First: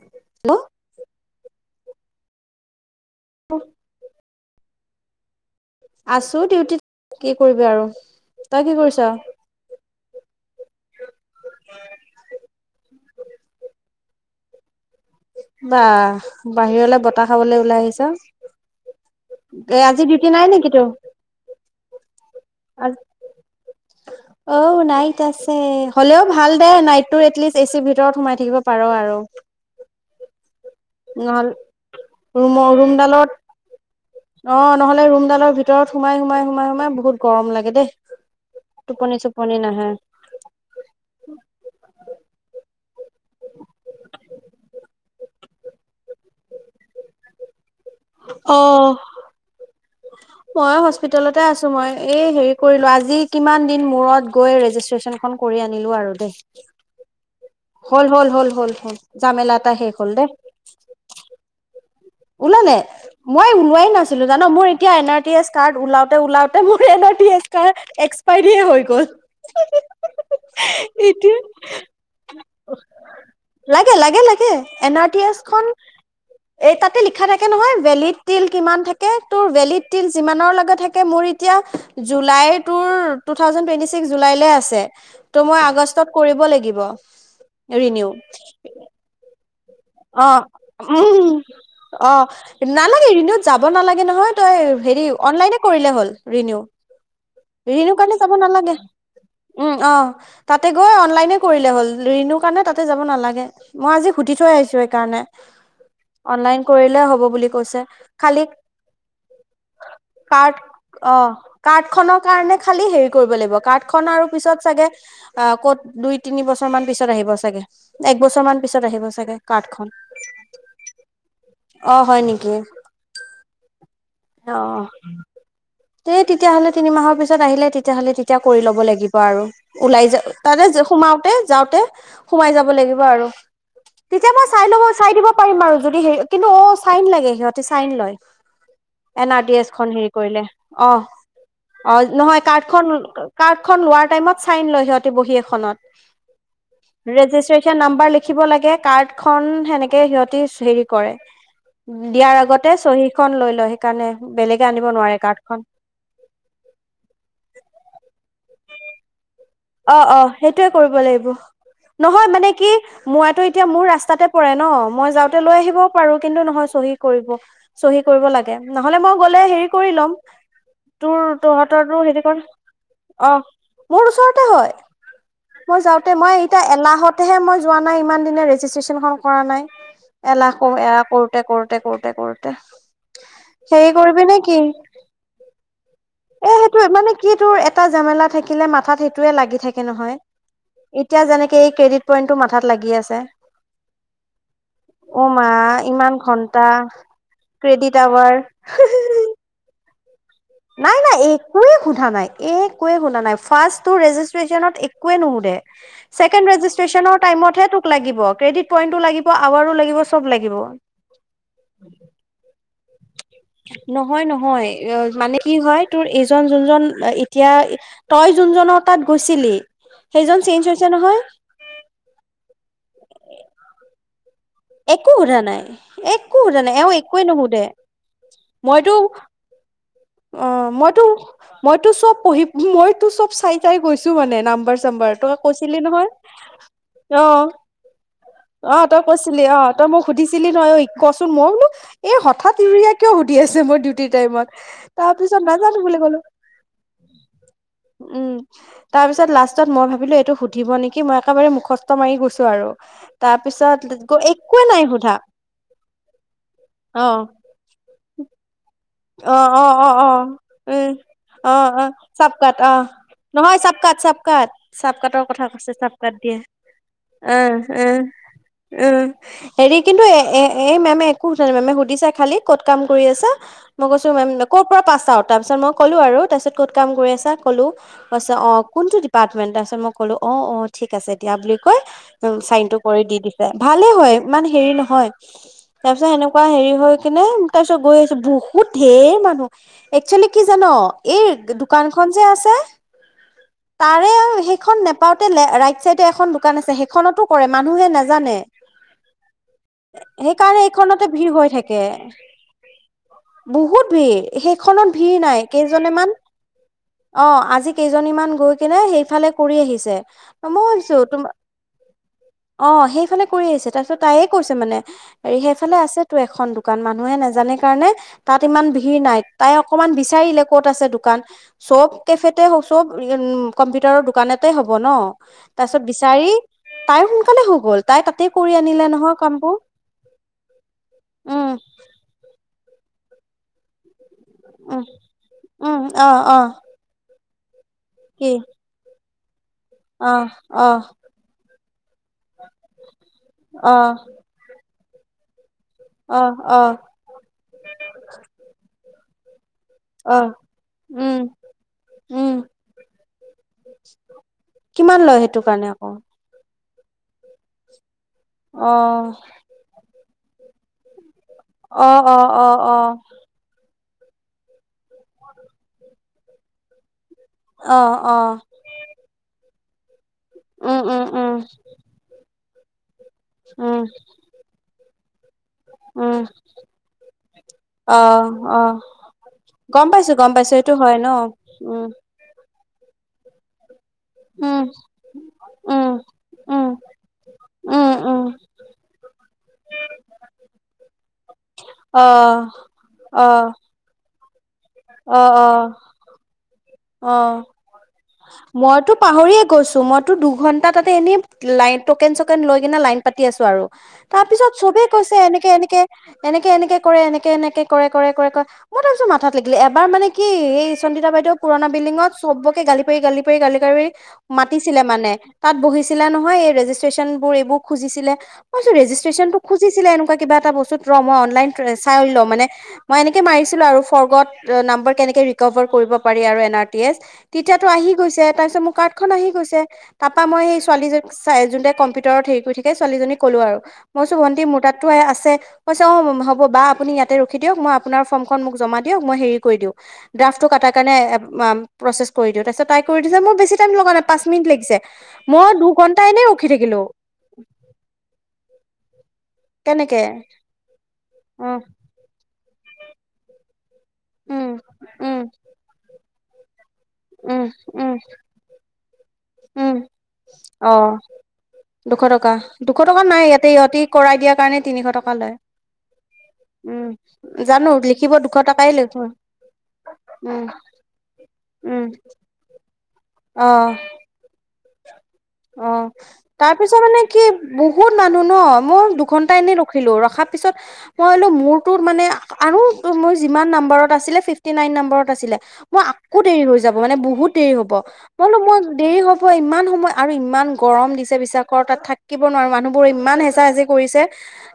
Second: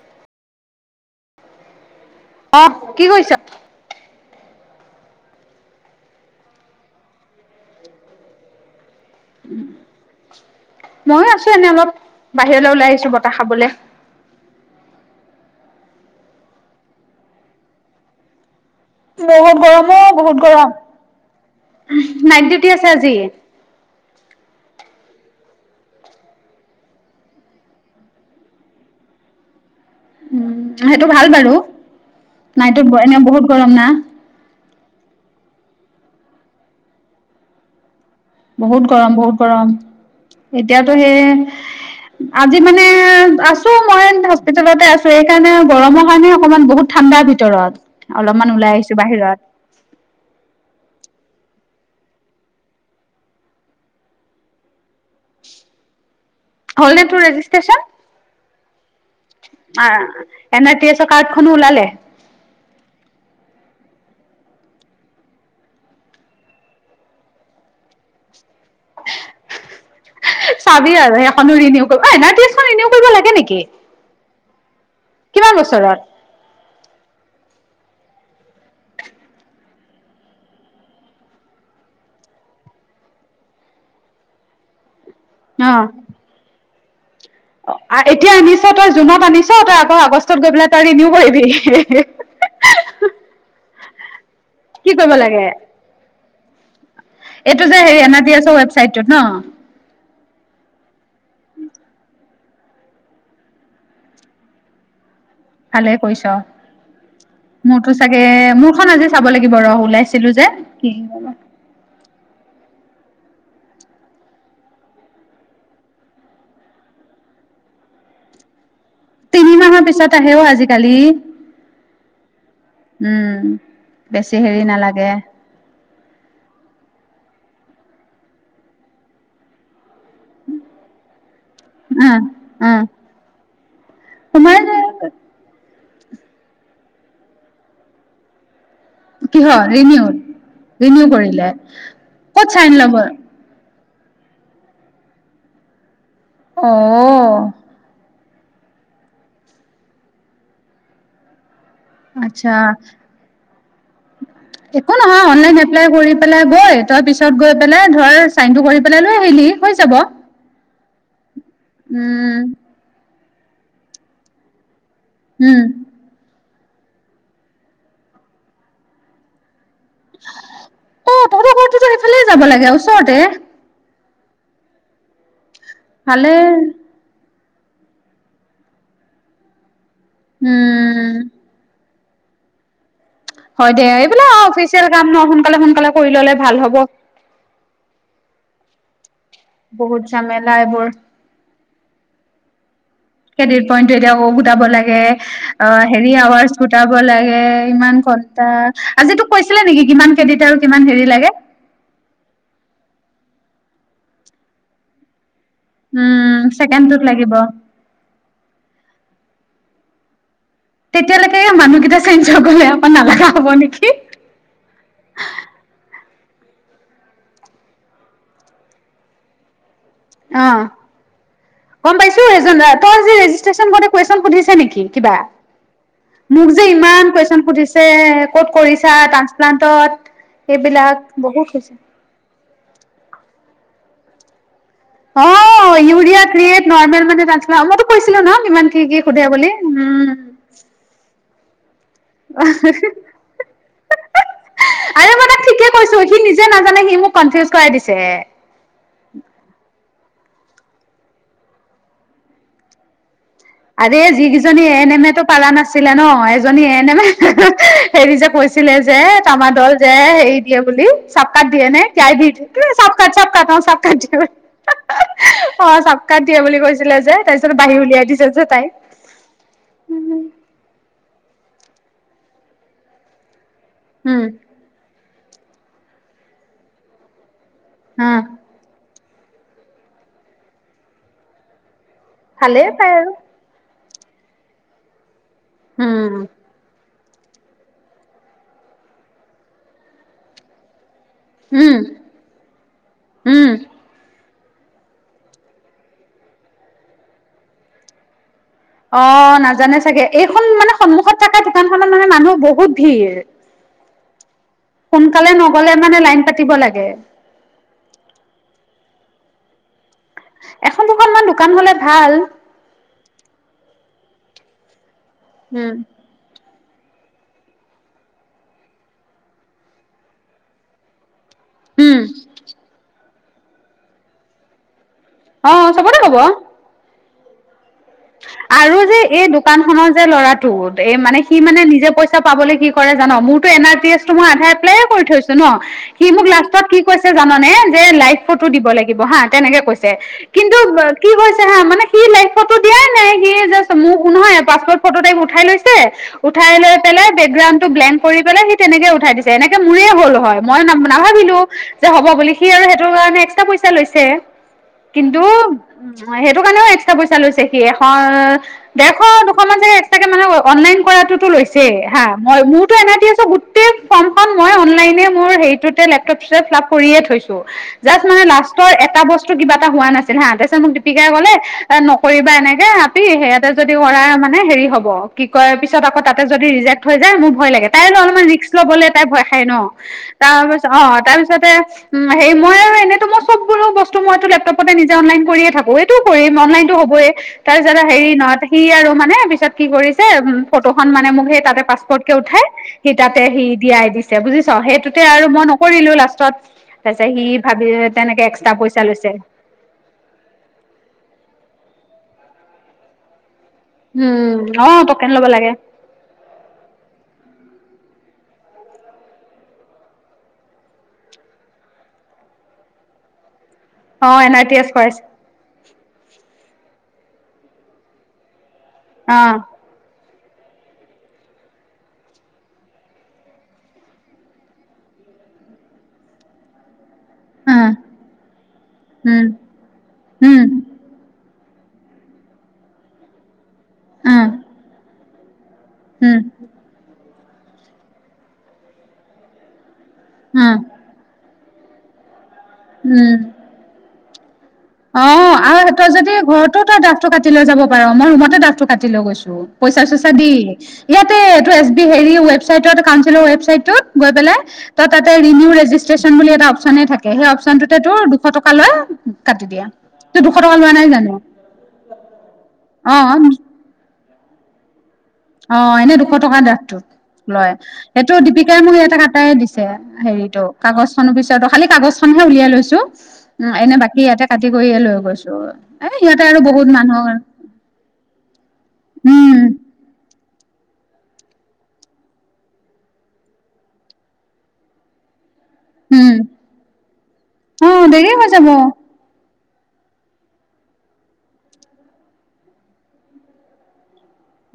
Hello. অ', কি কৰিছ? আছো ডিউটিত, কি কৰিবি আৰু, তই কি কৰিছ? ময়ো আছো এনেই অলপ, বাহিৰলৈ ওলাই আহিছো, বতাহ খাবলে। বাহ, বাহিৰলৈ বতাহ খাবলৈ ওলাই আহিছা। বহুত গৰম অ', বহুত গৰম, নাইট ডিউটি আছে আজি। [inaudible] অ', নাইট আছে হ'লেওঁ ভাল দে নাইটটো এটলিষ্ট এচিৰ ভিতৰত সোমাই থাকিব পাৰ আৰু। উম, সেইটো ভাল নহ'লে বাৰু, ৰুমৰ নাইটত অ' এনে ৰুমডালত বহুত গৰম না। অ', নহলে ৰুমডালৰ ভিতৰত সোমাই, সোমাই, সোমাই, সোমাই বহুত গৰম লাগে দেই। বহুত গৰম টোপনি বহুত চোপনি গৰম, নাহে এতিয়াতো সেই আজি মানে আছো মই হস্পিতেলতে আছো, এই কাৰণে গৰমৰ কাৰণে অকনমান বহুত ঠাণ্ডাৰ ভিতৰত, অলপমান ওলাই অ' আহিছো বাহিৰত। মই হস্পিতেলতে আছো, মই এই হেৰি কৰিলো, আজি কিমান দিন মূৰত গৈ ৰেজিষ্ট্ৰচন খন কৰি আনিলো আৰু দেই। হ'লনে তোৰ ৰেজিষ্ট্ৰেশচন? হ'ল, হ'ল, হ'ল, হ'ল, হ'ল। জামেলা এটা শেষ তোমাৰ, হ'ল দেই এন আৰ টি এছ অৰ' কাৰ্ডখন ওলালে? ওলালে। মই ওলোৱাই নাছিলো জান, মোৰ এতিয়া N R T S card ওলাওঁতে ওলাওঁতে, মোৰ N R T S card এক্সপাইৰিয়ে হৈ গ'ল। চাবি আৰু এতিয়া সেইখনো ৰিনিও কৰিব, ঐ এন আৰ টি এছ খন ৰিনিয়ো কৰিব লাগে নেকি? লাগে লাগে এন আৰ ডি এছ কিমান খন, বছৰত এই তাত লিখা থাকে নহয়, ভেলিড তিল কিমান থাকে তোৰ ভেলিড তিল যিমানৰ লগত থাকে, মোৰ এতিয়া জুলাই তোৰ, টু থাউজেনড টুৱেণ্টি ছিক্স জুলাইলৈ আছে। ত' মই আগষ্টত অ কৰিব লাগিব, ৰিনিউ। এতিয়া আনিছ তই জুনত আনিছো তাত অ', উম অ', নালাগে ৰিনিউত যাব নালাগে নহয়। তই কি হেৰি কৰিব লাগে অনলাইনে কৰিলে হ'ল ৰিনিউ। এইটো যে ৰিনিউ হেৰি এন কাৰণে যাব ডি এছৰ নালাগে ৱেবচাইট টোত ন। উম অ'। তাতে গৈ অনলাইনে কৰিলে হ'ল, ৰিনিউৰ কাৰণে তাতে যাব নালাগে, মই আজি সুধি থৈ আহিছো সেইকাৰণে। ভালে কৰিছ, অনলাইন কৰিলে হ'ব বুলি কৈছে মোৰতো চাগে, খালি মোৰখন আজি চাব লাগিব ৰ ওলাইছিলো যে। কাৰ্ড উম। অ', কাৰ্ড খনৰ কাৰণে খালি হেৰি কৰিব লাগিব, কাৰ্ড খন আৰু পিছত চাগে অ', ক'ত দুই তিনি বছৰ মান পিছত আহিব চাগে, এক বছৰ মান পিছত আহিব চাগে। তিনি মাহৰ কাৰ্ডখন পিছত আহে অ' আজিকালি। অ হয় নেকি উম, বেছি হেৰি নালাগে। দে, তেতিয়াহ'লে তিনিমাহৰ পিছত আহিলে, তেতিয়াহ'লে তেতিয়া কৰি ল'ব লাগিব আৰু। ওলাই যা তাতে সোমাওঁতে, যাওঁতে অ সোমাই অ যাব লাগিব আৰু। তেতিয়া মই সোমাই চাই ল যায় চাই দিব পাৰিম আৰু, যদি হে, কিন্তু অ' চাইন লাগে সিহঁতে চাইন লয়। এন আৰ ডি কিহৰ এছখন ৰিনিউ হেৰি কৰিলে, অ' ৰিনিউ কৰিলে অ' ক'ত নহয় চাইন কাৰ্ডখন ল'ব কাৰ্ডখন লোৱাৰ টাইমত চাইন লয় সিহঁতি বহী এখনত। অ'। ৰেজিষ্ট্ৰেশচন নাম্বাৰ লিখিব লাগে, কাৰ্ড খন সেনেকে সিহঁতি হেৰি কৰে। দিয়াৰ আচ্ছা আগতে চহী খন লৈ লয়। সেইকাৰণে বেলেগে আনিব একো নোৱাৰে নহয় অনলাইন কাৰ্ডখন। এপ্লাই কৰি পেলাই গৈ তই পিছত গৈ পেলাই ধৰ চাইনটো কৰি পেলাই লৈ আহিলি। হৈ যাব অ', অ' সেইটোয়ে কৰিব লাগিব, নহয় উম মানে কি মোৰ এইতো এতিয়া মোৰ ৰাস্তাতে পৰে ন, মই যাওঁতে লৈ উম আহিব পাৰো। কিন্তু নহয় চহী কৰিব চহী কৰিব লাগে। নহ'লে মই গ'লে হেৰি কৰি ল'ম। অ তোৰ তহঁতৰ ঘৰটোতো তহঁতৰটো সেইফালে হেৰি ক'ৰ যাব লাগে ওচৰতে অ', মোৰ ওচৰত টো হয়। মই যাওঁতে, ভালে মই এতিয়া এলাহতহে মই যোৱা নাই ইমান দিনে ৰেজিষ্ট্ৰেশ্যন খন কৰা নাই। এলাহ এলাহ উম কৰোতে কৰোতে কৰোতে কৰোতে হয় দে, হেৰি কৰিবি এইবিলাক নে অ' কি অফিচিয়েল কাম ন সোনকালে সোনকালে কৰি ললে এ ভাল হ'ব সেইটোৱে, মানে কি তোৰ এটা জামেলা থাকিলে মাথাত সেইটোয়ে লাগি থাকে বহুত নহয়, ঝামেলা এইবোৰ উম। এতিয়া যেনেকে এই ক্ৰেডিট পইণ্টটো মাথাত লাগি আছে। ক্ৰেডিট পইণ্টটো এতিয়া গোটাব লাগে। অ' মা অ', হেৰি ইমান আৱাজ ঘন্টা গোটাব লাগে ক্ৰেডিট ইমান আৱাৰ ঘণ্টা, আজি তোক কৈছিলে নেকি কিমান ক্ৰেডিট আৰু কিমান নাই হেৰি নাই লাগে? একোৱে সোধা নাই একেৱে সোধা নাই, ফাৰ্ষ্ট ৰেজিষ্ট্ৰেশ্যনত একোৱে নোশুধে। উম চেকেণ্ড ছেকেণ্ডটোত ৰেজিষ্ট্ৰেশ্যন ৰ লাগিব টাইমত হে তোক ক লাগিব ক্ৰেডিট পইন্টও লাগিব আৱাৰো লাগিব চব লাগিব। তেতিয়ালৈকে মানুহকেইটা চেঞ্জ গ'লে আকৌ নালাগা হ'ব নেকি। নহয়, নহয় মানে কি হয় তোৰ এইজন যোনজন এতিয়া তই যোনজনৰ তাত গৈছিলি, সেইজন অ', চেইঞ্জ হৈছে নহয়। গ'ম পাইছো, এইজন তই যে ৰেজিষ্ট্ৰেশ্যন কৰোটে কুৱেশ্যন সুধিছে নেকি? একো সোধা নাই একো মোক সোধা যে নাই এওঁ ইমান একোৱে কুৱেশ্যন নুসুধে সুধিছে ক'ত মইতো কৰিছা প্লান্তত অ', মইতো মইতো চব পঢ়ি মইতো চব চাই চাই গৈছো মানে নাম্বাৰ চাম্বাৰ, তই অ', কৈছিলি নহয় ইউৰিয়া ক্ৰিয়েট নৰ্মেল মানে অ' ট্ৰান্সপ্লান মইতো কৈছিলো ন কিমান কি অ' কি তই সোধে কৈছিলি বুলি অ', তই মোক উম, সুধিছিলি ছিলি নহয় ঐ কচোন, মই বোলো এই হঠাৎ ইউৰিয়া কিয় সুধি আছে মোৰ ডিউটিৰ টাইমত? তাৰ আৰে মই পিছত তাক ঠিকেই নাজানো বুলি কৈছো, ক'লো সি নিজে নাজানে সি মোক কনফিউজ কৰাই দিছে। উম [unintelligible] তাৰ পিছত লাষ্টত মই ভাবিলো এইটো সুধিব নেকি মই একেবাৰে মুখস্থ মাৰি গৈছো আৰু। তাৰপিছত আৰে যিকেইজনী এ এন এম এ টো পালা নাছিলে ন, এজনী এন এম এ অ হেৰি যে কৈছিল লে যে অ তামাৰ অ দল অ যে অ হেৰি দিয়ে বুলি উম চকা অ দিয়ে অ চাপকাট অ নহয় চাপকাট চাপকাট চাপকাটৰ কথা [unintelligible] কৈছে অ', চাপকাট চপকাত দিয়ে বুলি কৈছিলে যে অ তাৰপিছত বাহিৰ অ উলিয়াই দিছে। যে তাই উম, হেৰি কিন্তু এ এ এই মেমে একো সোধা নাই, মেমে সুধিছা খালি ক'ত কাম কৰি আছে? মই কৈছো উম মেম ক' পৰা পাচ আউট? তাৰ পাছত মই ক'লো আৰু তাৰপিছত ক'ত কাম কৰি আছা ক'লো উম কৈছে অ কোনটো ডি পাৰ্টমেন? তাৰপিছত মই কলো অ' অ' ঠিক আছে দিয়া বুলি কৈ ভালেই চাইনটো পায় কৰি আৰু দি দি ভালে হয় ইমান হেৰি নহয়, তাৰ পিছত উম সেনেকুৱা হেৰি হয়। হৈ কিনে তাৰ পিছত গৈ আহিছো, বহুত ঢেৰ মানুহ। একচুৱেলি কি জান? এই উম দোকানখন যে আছে। উম। তাৰে সেইখন নেপাওঁতে ৰাইট চাইডে এখন দোকান আছে, সেইখনতো কৰে মানুহে নাজানে? অ', নাজানে চাগে, এইখন সেইকাৰণে মানে এইখনতে সন্মুখত ভিৰ থকা হৈ থাকে দোকানখনত মানে মানুহ বহুত ভিৰ। বহুত ভিৰ, সেইখনত ভিৰ সোনকালে নাই, নগলে মানে কেইজনেমান লাইন পাতিব লাগে অ', আজি কেইজনীমান গৈ কিনে, সেইফালে কৰি আহিছে। মই এখন ভাবিছো দুখন তোম মান দোকান হ'লে ভাল। অ', সেইফালে কৰি আহিছে, তাৰপিছত তাইে কৈছে মানে সেইফালে উম আছে টো এখন দোকান, মানুহে নাজানে কাৰণে তাত ইমান ভিৰ নাই, তাই অকমান বিচাৰিলে ক'ত আছে দোকান, চব উম কেফেতে চব উ, উম, কম্পিউটাৰৰ দোকানতে হ'ব ন', অ তাৰ পিছত চবতে কব বিচাৰি তাই সোনকালে হৈ গ'ল। তাই তাতে কৰি আৰু আনিলে যে নহয় এই কামবোৰ দোকান খনৰ যে ল'ৰাটো, এই মানে সি উম মানে নিজে পইচা পাবলৈ কি কৰে জান, মোৰতো এন আৰ পি এছটো মই আধাৰ এপ্লাই উম কৰি থৈছো ন' উম সি অ মোক অ লাষ্টত কি কৈছে জাননে, যে লাইভ কি ফটো দিব লাগিব হা, তেনেকে কৈছে, অহ কিন্তু অহ কি কৰিছে হা, মানে সি লাইভ ফটো দিয়াই নাই, সি অহ জাষ্ট মোক নহয় পাছপৰ্ট ফটো টাইপ উঠাই লৈছে অহ উঠাই অহ লৈ পেলাই বেকগ্ৰাউণ্ড টো ব্লেণ্ড কৰি পেলাই, সি তেনেকে উঠাই দিছে। এনেকে মোৰেই হ'ল অহ হয়, মই ন, উম নাভাবিলো, যে হ'ব বুলি, উম সি আৰু সেইটো কাৰণে এক্সট্ৰা পইচা লৈছে। কিমান লয় কিন্তু সেইটো কাৰণে আকৌ সেইটো কাৰণেও এক্সট্ৰা পইচা লৈছে সি এশ দেৰশ অহ মান চাগে এক্সট্ৰাকে অনলাইন কৰাতোটো লৈছেই হা, অ মই অ অ মোৰতো এন আৰ টি এছৰ গোটেই ফৰ্মখন মই অনলাইনে মোৰ হেৰিটোতে লেপটপ ফ্লিআপ কৰিয়ে থৈছোঁ। অ অ জাষ্ট অ মানে লাষ্টৰ এটা বস্তু কিবা এটা হোৱা নাছিল হা, তাৰপিছত মোক উম উম দিপিকাই উম কলে নকৰিবা এনেকে। সিহঁতে যদি উম কৰাই মানে হেৰি হ'ব, কি কয় পিছত আকৌ উম তাতে যদি ৰিজেক্ট হৈ যায়, মোৰ ভয় লাগে। তাই অ অলপমান ৰিক্স অ ল'বলে তাই ভয় খায় ন' গম পাইছো গম তাৰ পাইছো পিছত এইটো হয় অ', ন তাৰপিছতে উম। সেই, মই আৰু এনেটো মই চব বোলো বস্তু মইটো উম লেপটপতে নিজে অনলাইন কৰিয়ে থাকো, উম এইটোও কৰিম, অনলাইন। উম টো হ'বয়ে। তাৰপিছত উম হেৰি উম নাহুতে, সি আৰু মানে পিছত কি কৰিছে, উ, ফটোখন মানে মোক সেই তাতে পাছপৰ্টকে অহ উঠাই সি তাতে সি অহ দিয়াই দিছে বুজিছ, সেইটোতে অহ আৰু মই অহ নকৰিলোঁ লাষ্টত। তাৰ পিছত সি অহ ভাবি, তেনেকে এক্সট্ৰা পইচা লৈছে। কৈছো, মইতো দুঘন্টা তাতে এনেই লাইন টকেন, চকেন লৈ কিনে লাইন পাতি আছোঁ আৰু। তাৰ পিছত উম অ চবে টকেন কৈছে, ল'ব এনেকে, লাগে এনেকে, এনেকে, এনেকে কৰে, এনেকে, এনেকে, কৰে, কৰে, কৰে, কৰে। মই তাৰপিছত মাথাত লাগিল, এবাৰ মানে কি এই চন্দিতা বাইদেউক পুৰণা বিল্ডিঙত, চবকে গালি পৰি, গালি পৰি, গালি পাৰি, অ এন আৰ টি এছ মাতিছিলে কৰাইছে মানে। তাত বহিছিলে নহয়, এই ৰেজিষ্ট্ৰেশচন বোৰ এইবোৰ খুজিছিলে, মই বোলো অ ৰেজিষ্ট্ৰেশনটো খোজ ছিলে, এনেকুৱা কিবা এটা বস্তুত, ৰ' মই অনলাইন চাই লওঁ, মানে মই এনেকে মাৰিছিলোঁ আৰু ফৰ্গত নাম্বাৰ কেনেকে ৰিকভাৰ কৰিব পাৰি আৰু এন আৰ টি এছ। তেতিয়াতো উম আহি গৈছে, তাৰপিছত মোৰ কাৰ্ড খন উম আহি গৈছে, তাৰপা উম মই সেই ছোৱালীজনী ই, যোনতোৱে কম্পিউটাৰত হেৰি কৰি থাকে, ছোৱালীজনীক ক'লো আৰু, মই কৈছোঁ, উম ভণ্টি মোৰ তাততো আছে। কৈছে অ', উম হ'ব, বা আপুনি ইয়াতে ৰখি দিয়ক, মই আপোনাৰ ফৰ্মখন মোক জমা দি দিয়ক, মই হেৰি কৰি দিওঁ। ড্ৰাফটো উম, কটাৰ কাৰণে প্ৰচেছ কৰি দিওঁ, তাৰপিছত কৰি দিছে, উম। মোৰ বেছি টাইম লগা নাই, পাঁচ মিনিট লাগিছে। অ', মই আৰু তই দুঘন্টা যদি এনেই ৰখি ঘৰতো তই থাকিলো দ্ৰাফটো কাটি লৈ যাব পাৰ, মই ৰুমতে দ্ৰাফটো কাটি লৈ গৈছো। পইচা, কেনেকে চইচা দি, ইয়াতে অ এইটো এছ বি হে ৰি ৱেব চাইডট কউন্সিলাৰ ৱেব চাইডটোট গৈ পেলাই উম তই তাতে উম ৰিনিউ ৰেজিছ ট্ৰেশ্যন বুলি এটা অপশ্যনে থাকে, সেই উম অপশ্যন টোতে উম তোৰ দুশ টকা লয়। কাটি দিয়া। উম, তোৰ দুশ টকা লোৱা নাই অ', জানো? দুশ টকা দুশ টকা নাই অ' ইয়াতে ইহঁতি কৰাই দিয়াৰ কাৰণে তিনিশ টকা লয়। অ', এনেই দুশ টকাৰ উম, দ্ৰাফটোত। জানো। সেইটো লিখিব দুশ দীপিকাই টকাই মোক ইয়াতে লৈছে কাটায়ে দিছে, হেৰিতটো উম, কাগজ খনৰ পিছতো, খালি উম, কাগজ খন উলিয়াই লৈছো, উ অ'। এনে বাকী ইয়াতে কাটি কৰিয়ে লৈ গৈছো। এ অ' সিহঁতে আৰু তাৰ বহুত পিছত মানে মানুহৰ কি বহুত মানুহ ন মোৰ উম দুঘন্টা এনেই ৰখিলো, ৰখাৰ পিছত মই ভাবিলো মোৰতো মানে আৰু মোৰ যিমান নম্বত আছিলে ফিফটি নাইন নম্বৰত আছিলে। মই উম আকৌ দেৰি হৈ যাব, মানে বহুত দেৰি অ হ'ব। দেৰি মই হৈ বোলো যাব মই দেৰি হ'ব ইমান সময় আৰু ইমান গৰম দিছে বিশ্বাসকৰ তাত থাকিব নোৱাৰোঁ, মানুহবোৰ ইমান হেচা হেচি কৰিছে।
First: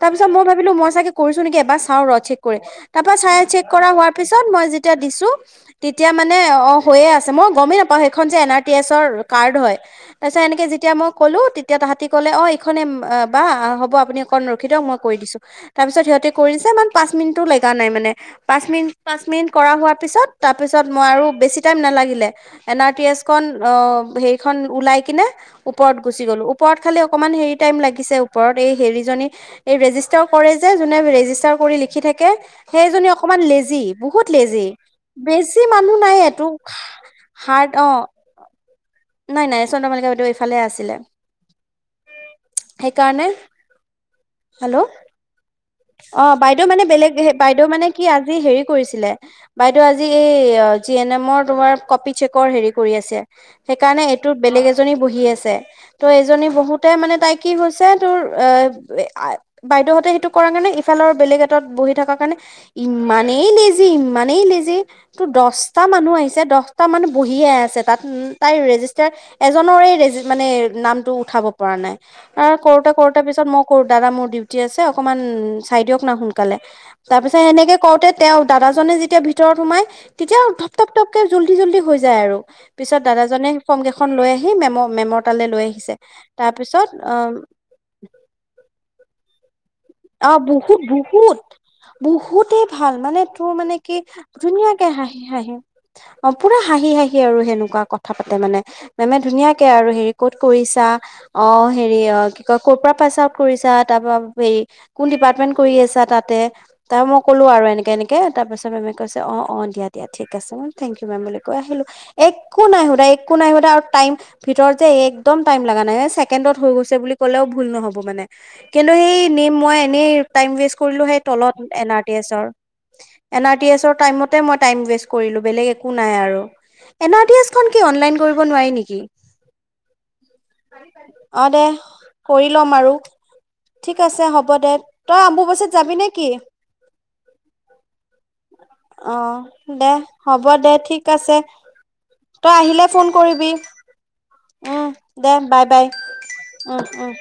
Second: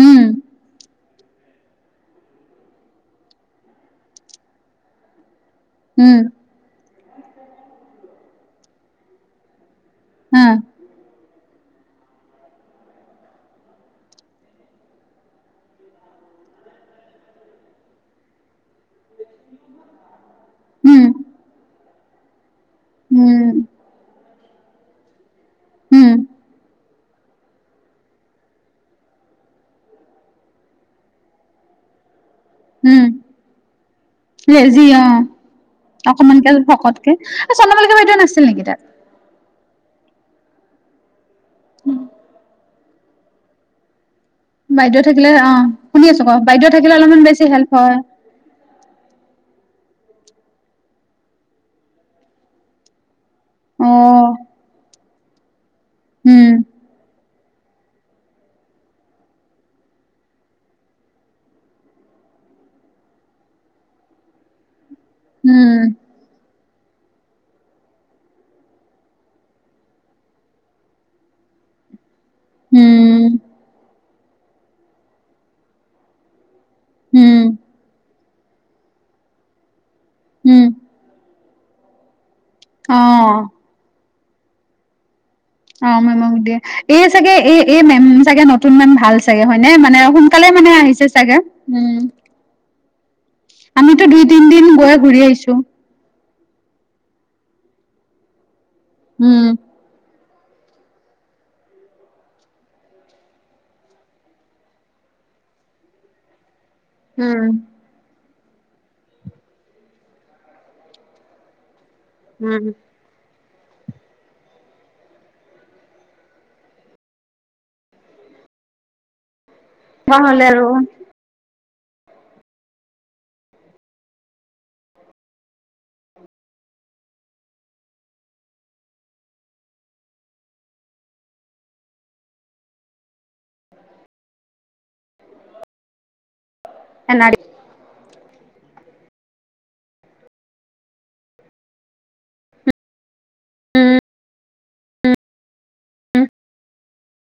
তাৰ উম পিছত মই ভাবিলো, মই চাগে কৰিছো নেকি এবাৰ চাও ৰ চেক কৰি, তাৰ পৰা চাই চেক কৰা হোৱাৰ পিছত মই যেতিয়া দিছো তেতিয়া উম মানে অ' হৈয়ে আছে, মই গমেই নাপাওঁ সেইখন যে এন আৰ টি এছৰ কাৰ্ড হয়। তাপিছত অ এনেকে যেটিয়া মোক ক'লো, তেতিয়া তাহাতি ক'লে অ' এইখনে বা হ'ব আপুনি অকণ ৰখি দিয়ক মই কৰি দিছো। তাৰ পিছত সিহঁতে কৰি দিছে ইমান পাঁচ মিনিটটো লগা নাই মানে, পাঁচ মিনিট পাঁচ মিনিট কৰা হোৱাৰ পিছত তাৰপিছত উম মই আৰু বেছি টাইম নাগিলে, এন আৰ টি এছ খন উম অ হেৰি খন ওলাই কিনে ওপৰত উম গুছি গ'লো, ওপৰত খালি অকমান হেৰি টাইম লাগিছে, ওপৰত এই হেৰি জনী ৰেজি তাৰ কৰে যে যোনে ৰেজিষ্টাৰ কৰি লিখি থাকে উম সেইজনী অকমান লেজি। বহুত লেজি। বেছি মানুহ নাই অকমানকে তোক শকতকে হাৰ্ড চন্দ্ৰমালিকা অ' বাইদেউ নাছিল নেকি তাত? নাই, নাই। চন্দ্ৰমালিকা বাইদেউ এইফালে আছিলে। উম। সেইকাৰণে হেল্ল'! বাইদেউ থাকিলে অ শুনি অ আছো ক বাইদেউ মানে থাকিলে বেলেগ অলপমান বেছি বাইদেউ হেল্প মানে হয় কি আজি হেৰি কৰিছিলে। বাইদেউ মানে আজি এই জি এন এমৰ তোমাৰ কপি চেকৰ হেৰি কৰি আছে। অ সেইকাৰণে এইটোত বেলেগ এজনী বহি আছে। ত' এইজনী উম বহোতে মানে তাইক কি হৈছে তোৰ এ বাইদেউহঁতে সেইটো কৰা কাৰণে ইফালৰ বেলেগ এটাত বহি থকা কাৰণে ইমানেই লজি ইমানেই লজি তো দহটা উম, মানুহ আহিছে, দহটা মানুহ বহিয়ে আছে তাত। তাই ৰেজিষ্টাৰ এজনৰে ৰেজ মানে নামটো উঠাব পৰা নাই, কৰোতে কৰোতে উম, পিছত মই কৰো দাদা মোৰ ডিউটি আছে অকণমান দিয়ক না সোনকালে, উম, তাৰপিছত সেনেকে কওঁতে তেওঁ দাদাজনে যেতিয়া ভিতৰত সোমাই, তেতিয়াও উম, ধপ পটপকে জল্দি জল্দি হৈ যায় আৰু। পিছত অ'। দাদাজনে ফৰ্ম কেইখন লৈ আহি মেমৰ মেমৰ তালৈ লৈ আহিছে অ', মেমক তাৰ দিয়ে। এই অ' চাগে এই এই মেম চাগে নতুন মেম ভাল চাগে হয়নে? মানে অ সোনকালে মানে বহুত আহিছে চাগে বহুত উম। বহুতেই ভাল মানে তোৰ মানে কি আমিতো দুই তিনদিন ধুনীয়াকে গৈ হাঁহি ঘূৰি হাঁহি আহিছোঁ। অ', পুৰা হাঁহি হাঁহি আৰু সেনেকুৱা কথা পাতে মানে মেমে উম। ধুনীয়াকে আৰু হেৰি ক'ত কৰিছা অ', হেৰি অ', কি কয় ক'ৰ পৰা পাছ আউট কৰিছা তাৰপা হেৰি কোন ডিপাৰ্টমেন্ট কৰি আছা তাতে তাৰপা মই ক'লো উম, আৰু এনেকে এনে কে তাৰ পিছত মেমে কৈছে অ', অ', দিয়া দিয়া ঠিক আছে মই বোলো থেংক ইউ মেম বুলি কৈ আহিলোঁ। উম, একো নাই সুধা একো নাই সুধা আৰু টাইম ভিতৰত যে, একদম টাইম লগা নাই ছেকেণ্ডত হৈ গৈছে বুলি ক'লেও ভুল নহ'ব মানে কিন্তু সেই মই এনেই তেনেকুৱা হ'লে টাইম আৰু ৱেষ্ট কৰিলো সেই তলত এন আৰ টি এছৰ। এন আৰ টি এছৰ টাইমতে মই টাইম কৰিলোঁ বেলেগ একো নাই আৰু। এন আৰ টি এছ খন কি অনলাইন কৰিব নোৱাৰি নেকি? [inaudible] অ', দে কৰি ল'ম আৰু। কে আছে হ'ব দে, তই আম্বুবাচিত যাবি নে কি? এ নাৰ অ', দে হ'ব দে, ঠিক আছে তই আহিলে ফোন কৰিবি এনা উম, দে বাই বাই উম, উম।